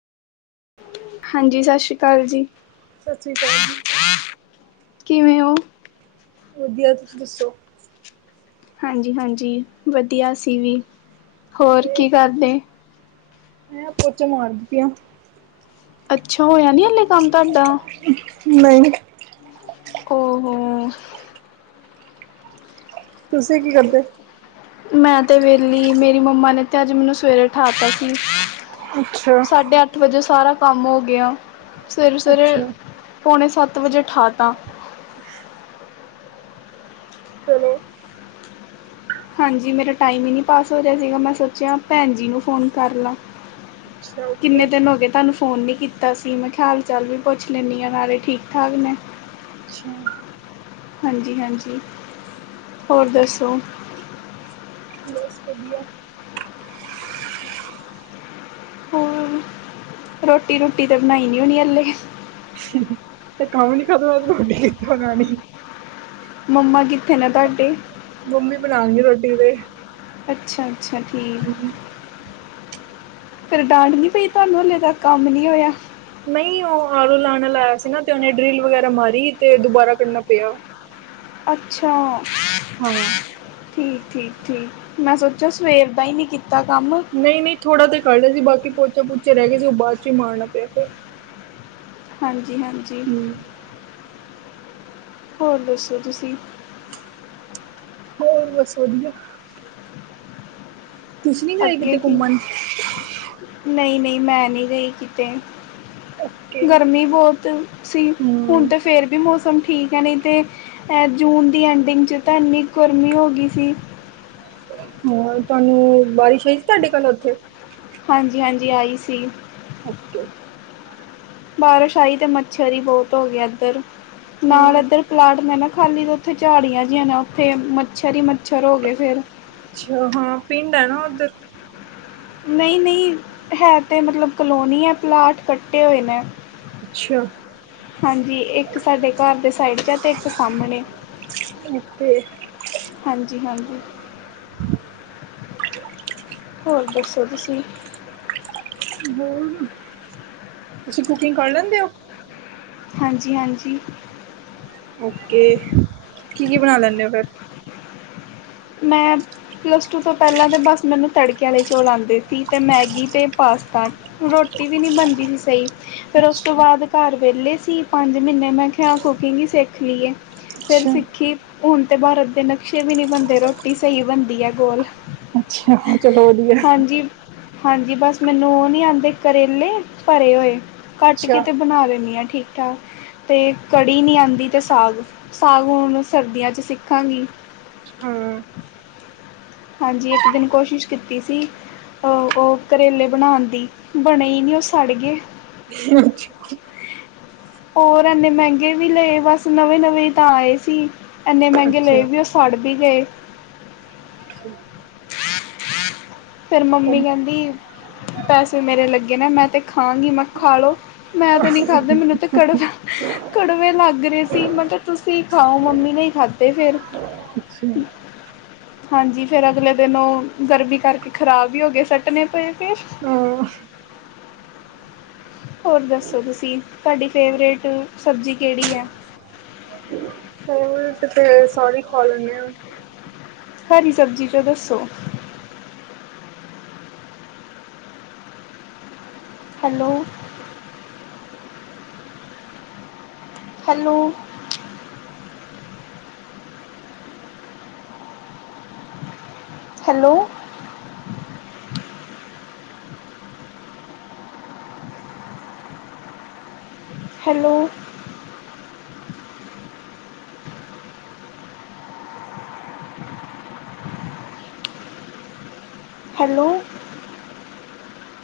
ਹਾਂਜੀ, ਸਤਿ ਸ਼੍ਰੀ ਅਕਾਲ ਜੀ। ਸਤਿ ਸ਼੍ਰੀ ਅਕਾਲ ਜੀ। ਕਿਵੇਂ ਉਹ? ਵਧੀਆ ਤੁਸੀਂ ਦੱਸੋ ਹਾਂਜੀ -ਹਾਂਜੀ ਵਧੀਆ ਸੀ ਵੀ ਹੋਰ ਓਕੇ ਕੀ ਕਰਦੇ ਮੈਂ ਪੋਚੇ ਮਾਰਦੀ ਪਈ ਹਾ ਅੱਛਾ ਹੋਇਆ ਨਹੀਂ ਹੱਲੇ ਕੰਮ ਤੁਹਾਡਾ ਨਹੀਂ ਓ ਹੋੋ ਤੁਸੀਂ ਕੀ ਕਰਦੇ ਮੈਂ ਤੇ ਵੇਲੀ ਮੇਰੀ ਮੰਮਾ ਨੇ ਤੇ ਅੱਜ ਮੈਨੂੰ ਸਵੇਰੇ ਉਠਾ ਦਿਤਾ ਸੀ ਅੱਛਾ ਸਾਢੇ ਅੱਠ ਵਜੇ ਸਾਰਾ ਕੰਮ ਹੋ ਗਿਆ ਸਵੇਰੇ- ਸਵੇਰੇ ਅੱਛਾ ਪੌਣੇ ਸੱਤ ਵਜੇ ਠਾ ਤਾਂ ਚਲੋ ਹਾਂਜੀ। ਮੇਰਾ ਟਾਈਮ ਈ ਨੀ ਪਾਸ ਹੋ ਰਿਆ ਸੀਗਾ। ਮੈਂ ਸੋਚਿਆ ਭੈਣ ਜੀ ਨੂੰ ਫੋਨ ਕਰ ਲਾਂ। [inaudible] ਕਿੰਨੇ ਦਿਨ ਹੋ ਗੇ ਤਾਨੂੰ ਫੋਨ ਨੀ ਕੀਤਾ ਸੀ। ਮੈਂ ਕਿਹਾ ਹਾਲ ਚਾਲ ਵੀ ਪੁੱਛ ਲੈਣੀ ਆ ਨਾਲੇ ਠੀਕ ਠਾਕ ਨੇ। [inaudible] ਹਾਂਜੀ -ਹਾਂਜੀ। ਹੋਰ ਦੱਸੋ? ਬਸ ਵਧੀਆ। ਹਮ। ਰੋਟੀ ਰੂਟੀ ਤੇ ਬਣਾਈ ਨੀ ਹੋਣੀ ਹੱਲੇ। ਤੇ ਕੰਮ ਨੀ ਖਤਮ ਹੁੰਦਾ। ਰੋਟੀ ਕੀ ਬਨਾਨੀ। ਮੰਮਾ ਕਿੱਥੇ ਨੇ ਤਾਡੇ? ਮੰਮੀ ਬਣਾਣਗੇ ਰੋਟੀ ਤੇ। ਅੱਛਾ-ਅੱਛਾ ਠੀਕ। ਹਾਂਜੀ ਫਿਰ ਡਾਂਟ ਨੀ ਪਈ ਤੁਆਨੂੰ ਹਲੇ ਤੱਕ ਕੰਮ ਨੀ ਹੋਇਆ? ਨਈ ਉਹ ਆਰੂ ਲਾਣ ਅਲਾ ਆਇਆ ਸੀ ਨਾ ਤੇ ਉਹਨੇ ਡਰਿਲ ਵਗੈਰਾ ਮਾਰੀ ਤੇ ਦੁਬਾਰਾ ਕੱਢਨਾ ਪਿਆ। ਅੱਛਾ। ਹਾਂ। ਠੀਕ-ਠੀਕ-ਠੀਕ। ਮੈਂ ਸੋਚਿਆ ਸਵੇਰ ਦਾ ਈ ਨੀ ਕੀਤਾ ਕੰਮ। ਨਈ ਨੀ ਥੋੜਾ ਜਾ ਕੱਢ ਲਿਆ ਸੀ। ਬਾਕੀ ਪੋਚਾ ਪੋਚੇ ਰਹਿ ਗਏ ਸੀ ਉਹ ਬਾਅਦ ਚੋ ਈ ਮਾਰਨਾ ਪਿਆ ਫੇਰ। ਹਾਂਜੀ-ਹਾਂਜੀ। ਹੂੰ ਹੋਰ ਦੱਸੋ ਤੁਸੀਂ? ਹੋਰ ਬਸ ਵਧੀਆ। ਤੁਸੀਂ ਨੀ ਗਏ ਅੱਗੇ ਕਿਤੇ ਕੀ ਘੁੰਮਣ? ਨਈ ਨਈ ਮੈਂ ਨਈ ਗਈ ਕਿਤੇ। ਓਕੇ। ਗਰਮੀ ਬਹੁਤ ਸੀ, ਹੁਣ ਹੂੰ, ਤਾਂ ਫੇਰ ਵੀ ਮੌਸਮ ਠੀਕ ਹੈ ਨਹੀਂ ਤੇ। ਅਤੇ ਜੂਨ ਦੀ ਐਂਡਿੰਗ 'ਚ ਤਾਂ ਇੰਨੀ ਗੁਰਮੀ ਹੋ ਗਈ ਸੀ। ਹਾਂ, ਤੁਹਾਨੂੰ ਬਾਰਿਸ਼ ਆਈ ਸੀ ਤੁਹਾਡੇ ਕੋਲ ਉੱਥੇ ਹਾਂਜੀ ਹਾਂਜੀ ਆਈ ਸੀ। ਓਕੇ [unintelligible] ਬਾਰਿਸ਼ ਆਈ ਤੇ ਮੱਛਰ ਹੀ ਬਹੁਤ ਹੋ ਗਿਆ ਇੱਧਰ, ਨਾਲ ਹਾਂ, ਇੱਧਰ ਪਲਾਟ ਮੈਂ ਨਾ ਖਾਲੀ ਤੋਂ ਉੱਥੇ ਝਾੜੀਆਂ ਜਿਹੀ ਨਾ, ਉੱਥੇ ਮੱਛਰ ਹੀ ਮੱਛਰ ਹੋ ਗਏ ਫਿਰ ਅੱਛਾ ਹਾਂ, ਪਿੰਡ ਹੈ ਨਾ ਉੱਧਰ ਨਹੀਂ ਨਹੀਂ ਹੈ ਤੇ ਮਤਲਬ ਕਲੋਨੀ ਹੈ, ਪਲਾਟ ਕੱਟੇ ਹੋਏ ਨੇ ਅੱਛਾ। ਹਾਂਜੀ, ਇੱਕ ਸਾਡੇ ਘਰ ਦੇ ਸਾਈਡ ਚ ਆ ਅਤੇ ਇੱਕ ਸਾਹਮਣੇ ਓਕ ਹਾਂਜੀ ਹਾਂਜੀ [inaudible] ਹੋਰ ਦੱਸੋ ਤੁਸੀਂ? ਬੋਲ--ਤੁਸੀਂ ਕੁਕਿੰਗ ਕਰ ਲੈਂਦੇ ਔ? ਹਾਂਜੀ-ਹਾਂਜੀ। ਓਕੇ। ਕੀ-ਕੀ ਬਣਾ ਲੈਣੇ ਔ ਫੇਰ? [inaudible] ਮੈਂ। ਪਲੱਸ ਟੂ ਤੋਂ ਪਹਿਲਾਂ ਤਾਂ ਬਸ ਮੈਨੂੰ ਤੜਕੇ ਵਾਲੇ ਚੌਲ ਆਉਂਦੇ ਸੀ, ਅਤੇ ਮੈਗੀ ਅਤੇ ਪਾਸਤਾ ਰੋਟੀ ਵੀ ਨਹੀਂ ਬਣਦੀ ਸੀ ਸਹੀ ਫੇਿਰ ਉਸ ਤੋਂ ਅੱਛਾ, ਬਾਅਦ ਘਰ ਵਿਹਲੇ ਸੀ ਪੰਜ ਮਹੀਨੇ, ਮੈਂ ਕਿਹਾ, ਕੁਕਿੰਗ ਸਿੱਖ ਲਈਏ ਫਿਰ ਅੱਛਾ, ਸਿੱਖੀ, ਹੁਣ ਤਾਂ ਭਾਰਤ ਦੇ ਨਕਸ਼ੇ ਵੀ ਨਹੀਂ ਬਣਦੇ ਰੋਟੀ ਸਹੀ ਬਣਦੀ ਹੈ ਗੋਲ, ਅੱਛਾ ਚਲੋ ਵਧੀਆ ਹਾਂਜੀ ਹਾਂਜੀ, ਬਸ ਮੈਨੂੰ ਉਹ ਨਹੀਂ ਆਉਂਦੇ ਕਰੇਲੇ ਭਰੇ ਹੋਏ ਕੱਟ ਅੱਛਾ। ਕੇ ਤਾਂ ਬਣਾ ਦਿੰਦੀ ਹਾਂ, ਠੀਕ ਮਠਾ ਅਤੇ ਕੜੀ ਨਹੀਂ ਆਉਂਦੀ ਤੇ ਸਾਗ, ਸਾਗ ਹੁਣ ਸਰਦੀਆਂ 'ਚ ਸਿੱਖਾਂਗੀ। ਛਾਂ ਅ ਹਾਂਜੀ, ਇੱਕ ਦਿਨ ਕੋਸ਼ਿਸ਼ ਕੀਤੀ ਸੀ। ਉਹ ਕਰੇਲੇ ਬਣਾਉਣ ਦੀ, ਬਣੇ ਨਹੀਂ ਉਹ ਸਾੜ ਗਏ। ਅੱਛਾ ਹੋਰ ਇਨੇ ਮਹਿੰਗੇ ਵੀ ਲਏ, ਬਸ ਨਵੇਂ ਨਵੇਂ ਤਾਂ ਆਏ ਸੀ। ਇੰਨੇ ਮਹਿੰਗੇ ਲਏ ਅੱਛਾ, ਵੀ ਉਹ ਸਾੜ ਵੀ ਗਏ। [unintelligible] ਫਿਰ ਮੰਮੀ ਕਹਿੰਦੀ, ਪੈਸੇ ਮੇਰੇ ਲੱਗੇ ਨੇ, ਮੈਂ ਤਾਂ ਖਾਂਗੀ, ਮੈਂ ਖਾ ਲਉ ਮੈਂ ਤੇ ਨੀ ਖਾਧਾ, ਮੈਨੂੰ ਤੇ ਕੜ [unintelligible] ਕੜਵੇ ਲੱਗ ਰਹੇ ਸੀ, ਮੈਂ ਕਿਹਾ, ਤੁਸੀਂ ਖਾਓ, ਮੰਮੀ ਨੇ ਹੀ ਖਾਧੇ ਫਿਰ। ਅੱਛਾ ਹਾਂਜੀ, ਫੇਰ ਅਗਲੇ ਦਿਨ ਉਹ ਗਰਮੀ ਕਰਕੇ ਖ਼ਰਾਬ ਹੀ ਹੋ ਗਏ, ਸੱਟਣੇ ਪਏ ਫਰ ਹਾਂ ਹੋਰ ਦੱਸੋ ਤੁਸੀਂ ਤੁਹਾਡੀ ਫੇਵਰੇਟ ਸਬਜ਼ੀ ਕਿਹੜੀ ਹੈ, ਉਲਟ ਤੇ ਸਾਰੇ ਈ ਖਾ ਲੈਨੇ ਆਂ। ਹਰੀ ਸਬਜ਼ੀ ਚੋ ਦੱਸੋ? Hello. Hello. Hello. Hello. Hello.